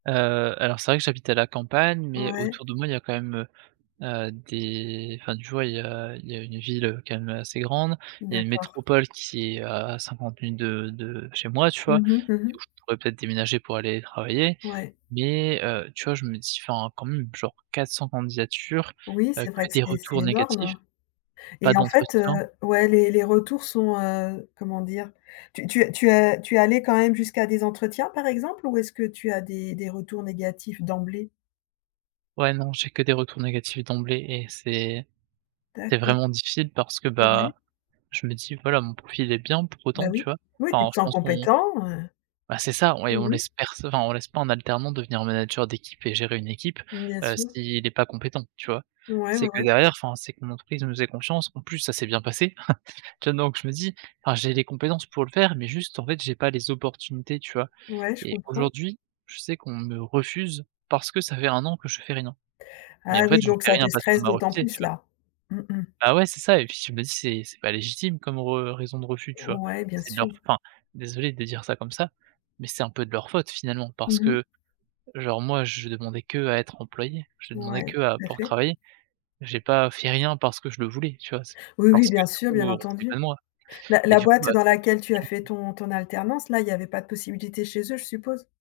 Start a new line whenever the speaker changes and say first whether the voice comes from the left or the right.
right: Heu, alors c'est vrai que j'habite à la campagne, mais
left: Ouais.
right: autour de moi il y a quand même, heu heu, des enfin tu vois, il y a il y a une ville, heu, quand même, heu, assez grande, il y a une
left: D'accord.
right: métropole qui est à 50 minutes de de de chez moi, tu
left: Mmh
right: vois?
left: mh. Mmh
right: Où
left: mh.
right: je pourrais peut-être déménager pour aller travailler,
left: Ouais.
right: mais heu, tu vois je me dis enfin quand même genre 400 candidatures,
left: Oui,
right: heu,
left: c'est vrai
right: que
left: que
right: des
left: c'est c'est
right: retours négatifs,
left: énorme
right: pas
left: et en fait, heu,
right: d'entretien
left: ouais les les retours sont, heu, comment dire, tu tu as tu es allée quand même jusqu'à des entretiens, par exemple, ou est-ce que tu as des des retours négatifs d'emblée?
right: Ouais, non j'ai que des retours négatifs d'emblée et c'est c'est
left: D'accord.
right: vraiment difficile parce que,
left: Au vue.
right: bah, je me dis: «Voilà mon profil est bien pour
left: Bah
right: autant». Tu
left: oui,
right: vois?
left: oui, puis
right: Enfin
left: tu te
right: je
left: sens
right: pense qu'on
left: compétent,
right: Bah c'est ça et on
left: heu
right: laisse pers enfin on laisse pas un alternant devenir manager d'équipe et gérer une équipe,
left: Bien
right: heu,
left: sûr.
right: si il est pas compétent, tu vois?
left: Ouais,
right: C'est
left: ouais,
right: que
left: ouais.
right: derrière enfin c'est que mon entreprise nous faisait confiance, en plus, ça s'est bien passé. Tiens donc je me dis: «Enfin j'ai les compétences pour le faire mais juste en fait j'ai pas les opportunités» tu vois?
left: Ouais, je
right: Et
left: comprends.
right: aujourd'hui je sais qu'on me refuse parce que ça fait 1 an que je fais rien,
left: Ah
right: mais en fait,
left: oui,
right: je
left: donc
right: fais
left: ça te
right: rien parce qu'on
left: stresse
right: m'a
left: d'autant
right: refusé, tu
left: plus
right: vois?
left: là mmh mh.
right: Bah ouais c'est ça et puis je me dis c'est c'est pas légitime comme re raison de refus, tu vois?
left: Ouais, bien
right: C'est de leur f
left: sûr.
right: enfin désolé de dire ça comme ça, mais c'est un peu de leur faute finalement
left: Mmh
right: parce
left: mh.
right: que genre moi je demandais que à être employé, je demandais
left: Ouais,
right: que à
left: tout à
right: pouvoir
left: fait.
right: travailler, j'ai pas fait rien parce que je le voulais tu vois? C'est
left: Oui, oui,
right: parce que
left: bien
right: du
left: sûr,
right: coup,
left: bien
right: heu, on voulait pas
left: entendu.
right: de moi
left: Bah
right: et
left: la
right: du coup,
left: boîte
right: bah.
left: dans laquelle tu as fait
right: [unintelligible]
left: ton ton alternance, là, il y avait pas de possibilité chez eux, je suppose?